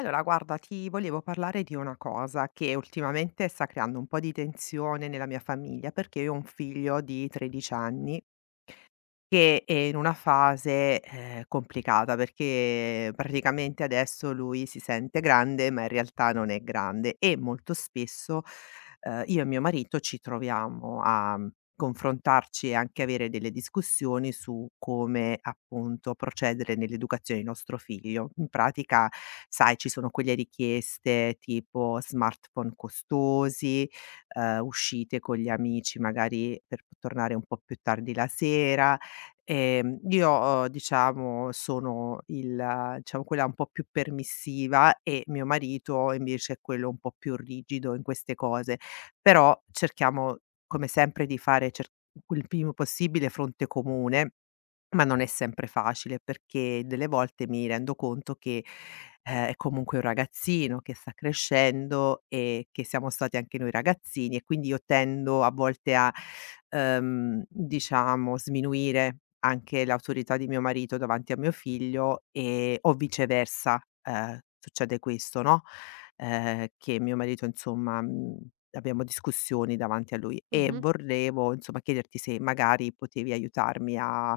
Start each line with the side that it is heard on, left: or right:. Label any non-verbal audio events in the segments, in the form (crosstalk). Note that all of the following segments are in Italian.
left: Allora, guarda, ti volevo parlare di una cosa che ultimamente sta creando un po' di tensione nella mia famiglia, perché io ho un figlio di 13 anni che è in una fase, complicata perché praticamente adesso lui si sente grande, ma in realtà non è grande e molto spesso, io e mio marito ci troviamo a, confrontarci e anche avere delle discussioni su come, appunto, procedere nell'educazione di nostro figlio. In pratica, sai, ci sono quelle richieste tipo smartphone costosi, uscite con gli amici magari per p tornare un po' più tardi la sera. Diciamo sono il diciamo quella un po' più permissiva e mio marito invece è quello un po' più rigido in queste cose, però cerchiamo come sempre di fare cer il primo possibile fronte comune, ma non è sempre facile, perché delle volte mi rendo conto che, è comunque un ragazzino che sta crescendo e che siamo stati anche noi ragazzini, e quindi io tendo a volte a, diciamo sminuire anche l'autorità di mio marito davanti a mio figlio e o viceversa. Succede questo, no, che mio marito insomma, abbiamo discussioni davanti a lui, e
right: Mh-mh.
left: volevo insomma chiederti se magari potevi aiutarmi a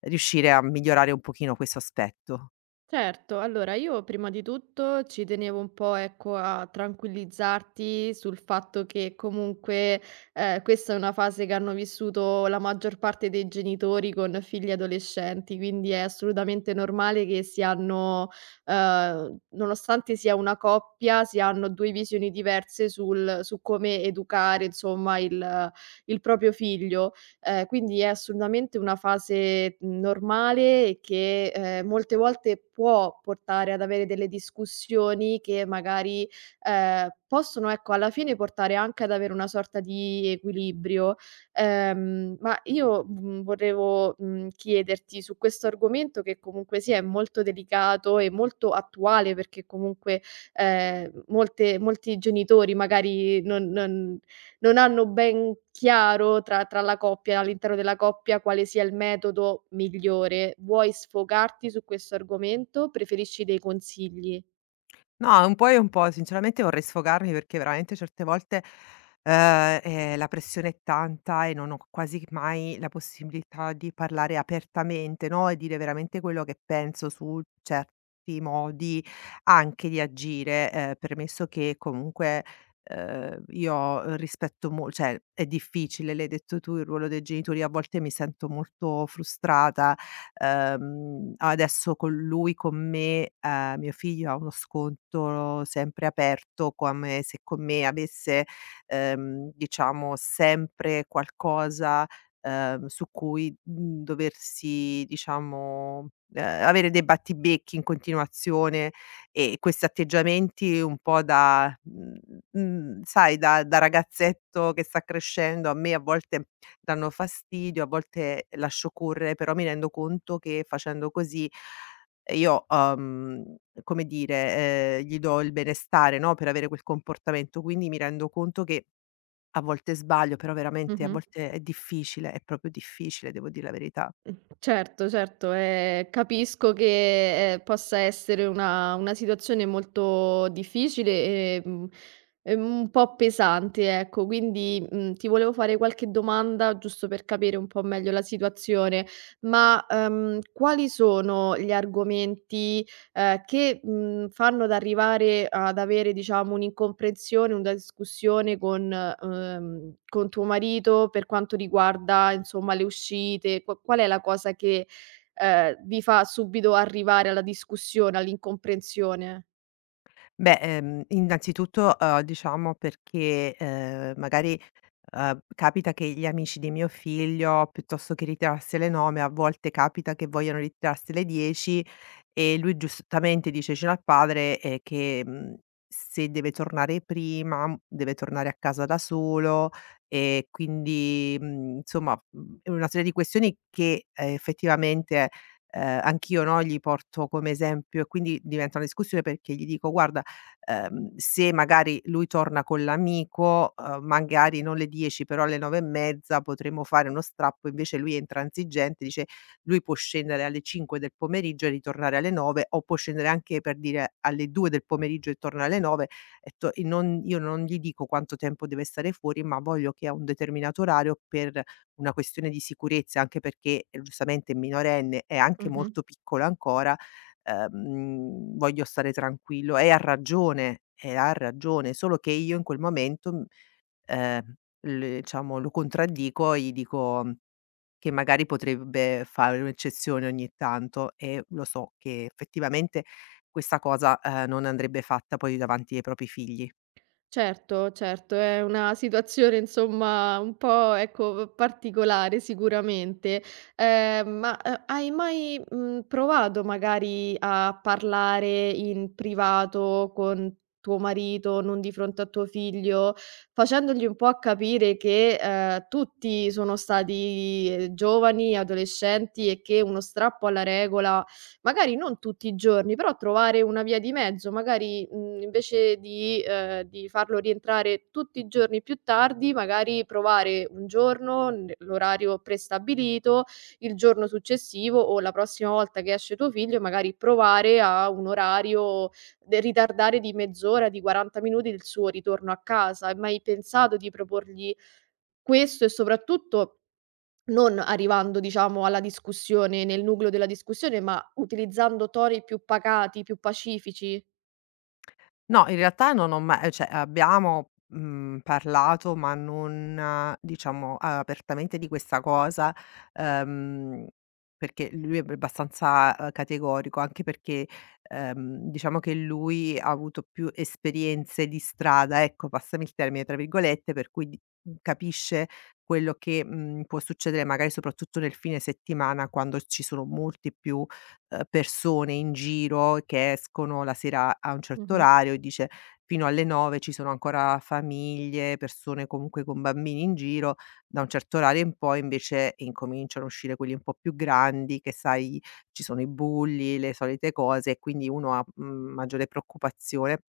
left: riuscire a migliorare un pochino questo aspetto.
right: Certo, allora io prima di tutto ci tenevo un po', ecco, a tranquillizzarti sul fatto che comunque, questa è una fase che hanno vissuto la maggior parte dei genitori con figli adolescenti, quindi è assolutamente normale che si hanno nonostante sia una coppia, si hanno 2 visioni diverse sul su come educare, insomma, il proprio figlio. Quindi è assolutamente una fase normale e che, molte volte può portare ad avere delle discussioni che magari, possono, ecco, alla fine portare anche ad avere una sorta di equilibrio. Ma io, volevo, chiederti su questo argomento che comunque sia è molto delicato e molto attuale perché comunque, molte molti genitori magari non hanno ben chiaro tra la coppia all'interno della coppia quale sia il metodo migliore. Vuoi sfogarti su questo argomento? Preferisci dei consigli?
left: No, un po' e un po'. Sinceramente vorrei sfogarmi perché veramente certe volte, la pressione è tanta e non ho quasi mai la possibilità di parlare apertamente, no, e dire veramente quello che penso su certi modi anche di agire. Premesso che comunque, io rispetto mol cioè è difficile, l'hai detto tu, il ruolo dei genitori, a volte mi sento molto frustrata. Adesso con lui, con me, mio figlio ha uno sconto sempre aperto, come se con me avesse, diciamo sempre qualcosa, su cui, doversi diciamo, avere dei battibecchi in continuazione. E questi atteggiamenti un po' da sai da ragazzetto che sta crescendo a me a volte danno fastidio, a volte lascio correre, però mi rendo conto che facendo così io, come dire, gli do il benestare, no, per avere quel comportamento, quindi mi rendo conto che a volte sbaglio, però veramente a
right: Mh-mh.
left: volte è difficile, è proprio difficile, devo dir la verità.
right: Mh, certo, certo, capisco che, possa essere una situazione molto difficile e, e un po' pesante, ecco. Quindi, ti volevo fare qualche domanda giusto per capire un po' meglio la situazione, ma, quali sono gli argomenti che, fanno ad arrivare ad avere, diciamo, un'incomprensione, una discussione con tuo marito per quanto riguarda, insomma, le uscite? Qual è la cosa che, vi fa subito arrivare alla discussione, all'incomprensione?
left: Beh, innanzitutto, diciamo perché, magari, capita che gli amici di mio figlio, piuttosto che ritirarsi alle 9, a volte capita che vogliano ritirarsi alle 10, e lui giustamente dice cino al padre, che, se deve tornare prima, deve tornare a casa da solo. E quindi, insomma, è una serie di questioni che, effettivamente, anch'io, no, gli porto come esempio, e quindi diventa una discussione perché gli dico: "Guarda, se magari lui torna con l'amico, magari non alle 10 però alle 9 e mezza potremmo fare uno strappo". Invece lui è intransigente, dice: "Lui può scendere alle 5 del pomeriggio e ritornare alle 9", o può scendere anche per dire alle 2 del pomeriggio e torna alle 9, e non, io non gli dico quanto tempo deve stare fuori, ma voglio che a un determinato orario, per una questione di sicurezza, anche perché, giustamente è minorenne, è anche
right: Mh-mh.
left: molto piccola ancora, voglio stare tranquillo. E ha ragione, e ha ragione, solo che io in quel momento, ehm, le diciamo lo contraddico e gli dico, che magari potrebbe fare un'eccezione ogni tanto, e lo so che effettivamente questa cosa, non andrebbe fatta poi davanti ai propri figli.
right: Certo, certo, è una situazione insomma un po', ecco, particolare sicuramente. Ma, hai mai, provato magari a parlare in privato con tuo marito, non di fronte a tuo figlio, facendogli un po' a capire che, tutti sono stati giovani, adolescenti e che uno strappo alla regola magari non tutti i giorni, però trovare una via di mezzo, magari, invece di farlo rientrare tutti i giorni più tardi, magari provare un giorno n l'orario prestabilito, il giorno successivo o la prossima volta che esce tuo figlio magari provare a un orario de ritardare di mezz'ora, di 40 minuti il suo ritorno a casa. Hai mai pensato di proporgli questo e soprattutto non arrivando diciamo alla discussione nel nucleo della discussione, ma utilizzando toni più pacati, più pacifici.
left: No, in realtà non ho cioè abbiamo, parlato ma non diciamo apertamente di questa cosa, ehm, perché lui è b abbastanza, categorico, anche perché, diciamo che lui ha avuto più esperienze di strada, ecco, passami il termine, tra virgolette, per cui di capisce quello che, può succedere magari soprattutto nel fine settimana quando ci sono molti più persone in giro che escono la sera a un certo
right: Mh-mh.
left: orario, e dice: "Fino alle 9 ci sono ancora famiglie, persone comunque con bambini in giro. Da un certo orario in poi invece incominciano a uscire quelli un po' più grandi, che sai ci sono i bulli, le solite cose, e quindi uno ha, maggiore preoccupazione".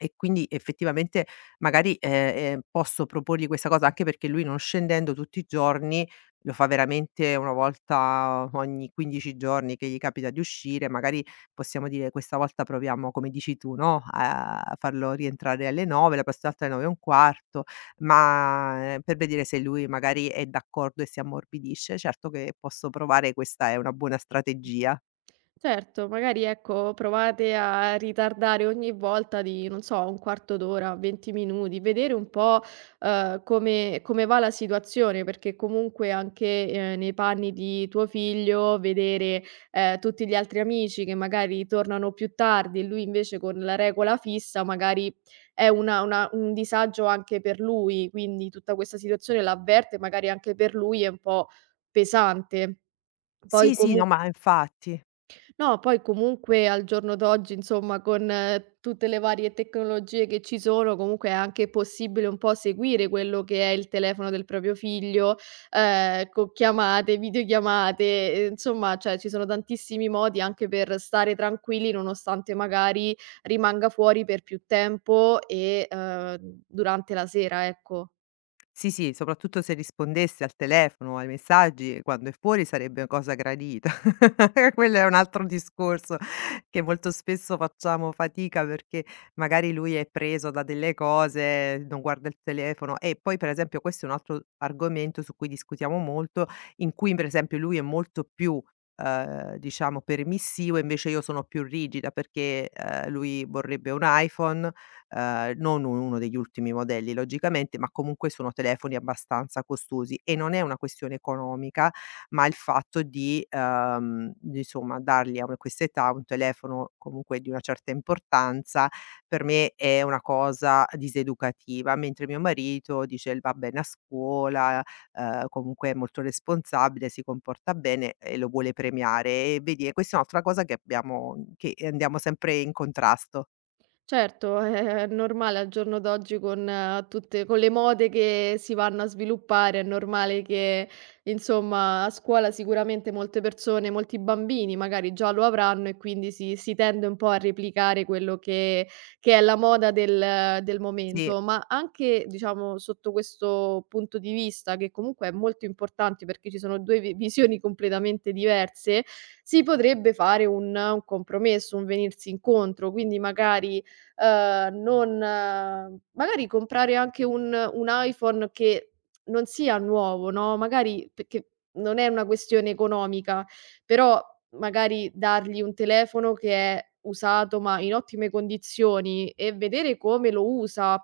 left: E quindi effettivamente magari, posso proporgli questa cosa, anche perché lui non scendendo tutti i giorni, lo fa veramente 1 volta ogni 15 giorni che gli capita di uscire, magari possiamo dire: "Questa volta proviamo", come dici tu, no, a farlo rientrare alle 9, la prossima volta alle 9:15, ma, per vedere se lui magari è d'accordo e si ammorbidisce. Certo che posso provare, questa è una buona strategia.
right: Certo, magari ecco, provate a ritardare ogni volta di, non so, un quarto d'ora, 20 minuti, vedere un po', come, come va la situazione, perché comunque anche, nei panni di tuo figlio, vedere, tutti gli altri amici che magari tornano più tardi e lui invece con la regola fissa, magari è un disagio anche per lui, quindi tutta questa situazione l'avverte, magari anche per lui è un po' pesante. Poi
left: Sì, sì, no,
right: comunque
left: ma infatti.
right: no, poi comunque al giorno d'oggi, insomma, con tutte le varie tecnologie che ci sono, comunque è anche possibile un po' seguire quello che è il telefono del proprio figlio, con chiamate, videochiamate, insomma, cioè ci sono tantissimi modi anche per stare tranquilli, nonostante magari rimanga fuori per più tempo e, durante la sera, ecco.
left: Sì, sì, soprattutto se rispondesse al telefono, ai messaggi, quando è fuori sarebbe una cosa gradita. (laughs) Quello è un altro discorso, che molto spesso facciamo fatica perché magari lui è preso da delle cose, non guarda il telefono, e poi per esempio questo è un altro argomento su cui discutiamo molto, in cui per esempio lui è molto più diciamo permissivo, invece io sono più rigida, perché lui vorrebbe un iPhone, non u uno degli ultimi modelli logicamente, ma comunque sono telefoni abbastanza costosi, e non è una questione economica, ma il fatto di insomma dargli a una questa età un telefono comunque di una certa importanza, per me è una cosa diseducativa, mentre mio marito dice: "L va bene a scuola, comunque è molto responsabile, si comporta bene", e lo vuole premiare. E vedi, e questa è un'altra cosa che abbiamo, che andiamo sempre in contrasto.
right: Certo, è normale al giorno d'oggi con tutte con le mode che si vanno a sviluppare, è normale che insomma a scuola sicuramente molte persone, molti bambini magari già lo avranno e quindi si tende un po' a replicare quello che è la moda del
left: Sì.
right: momento. Ma anche diciamo sotto questo punto di vista, che comunque è molto importante perché ci sono 2 vi visioni completamente diverse, si potrebbe fare un compromesso, un venirsi incontro, quindi magari non magari comprare anche un iPhone che non sia nuovo, no, magari perché non è una questione economica, però magari dargli un telefono che è usato, ma in ottime condizioni e vedere come lo usa.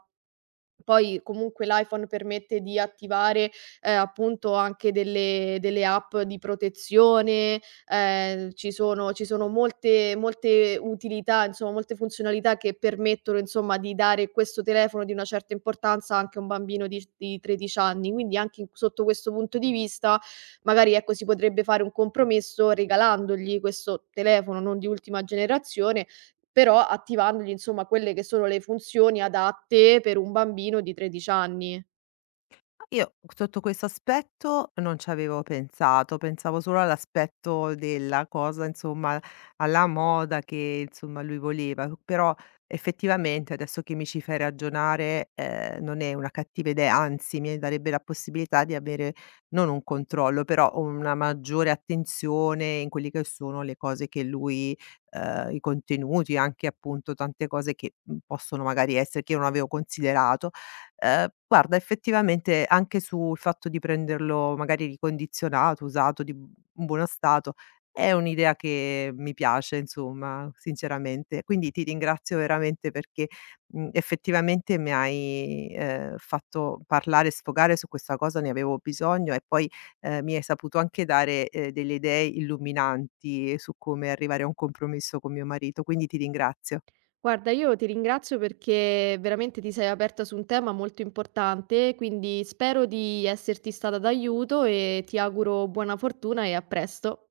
right: Poi comunque l'iPhone permette di attivare, appunto anche delle app di protezione, ci sono molte utilità, insomma molte funzionalità che permettono insomma di dare questo telefono di una certa importanza anche a un bambino di 13 anni. Quindi anche in sotto questo punto di vista magari, ecco, si potrebbe fare un compromesso regalandogli questo telefono non di ultima generazione, però attivandogli insomma quelle che sono le funzioni adatte per un bambino di 13 anni.
left: Io sotto questo aspetto non ci avevo pensato, pensavo solo all'aspetto della cosa, insomma, alla moda che, insomma, lui voleva, però effettivamente adesso che mi ci fai ragionare, non è una cattiva idea, anzi mi darebbe la possibilità di avere non un controllo, però una maggiore attenzione in quelli che sono le cose che lui i contenuti, anche appunto tante cose che, possono magari essere che io non avevo considerato. Guarda effettivamente anche sul fatto di prenderlo magari ricondizionato, usato, di b in buono stato, è un'idea che mi piace insomma, sinceramente. Quindi ti ringrazio veramente perché, effettivamente mi hai, fatto parlare e sfogare su questa cosa, ne avevo bisogno, e poi, mi hai saputo anche dare, delle idee illuminanti su come arrivare a un compromesso con mio marito, quindi ti ringrazio.
right: Guarda, io ti ringrazio perché veramente ti sei aperta su un tema molto importante, quindi spero di esserti stata d'aiuto e ti auguro buona fortuna e a presto.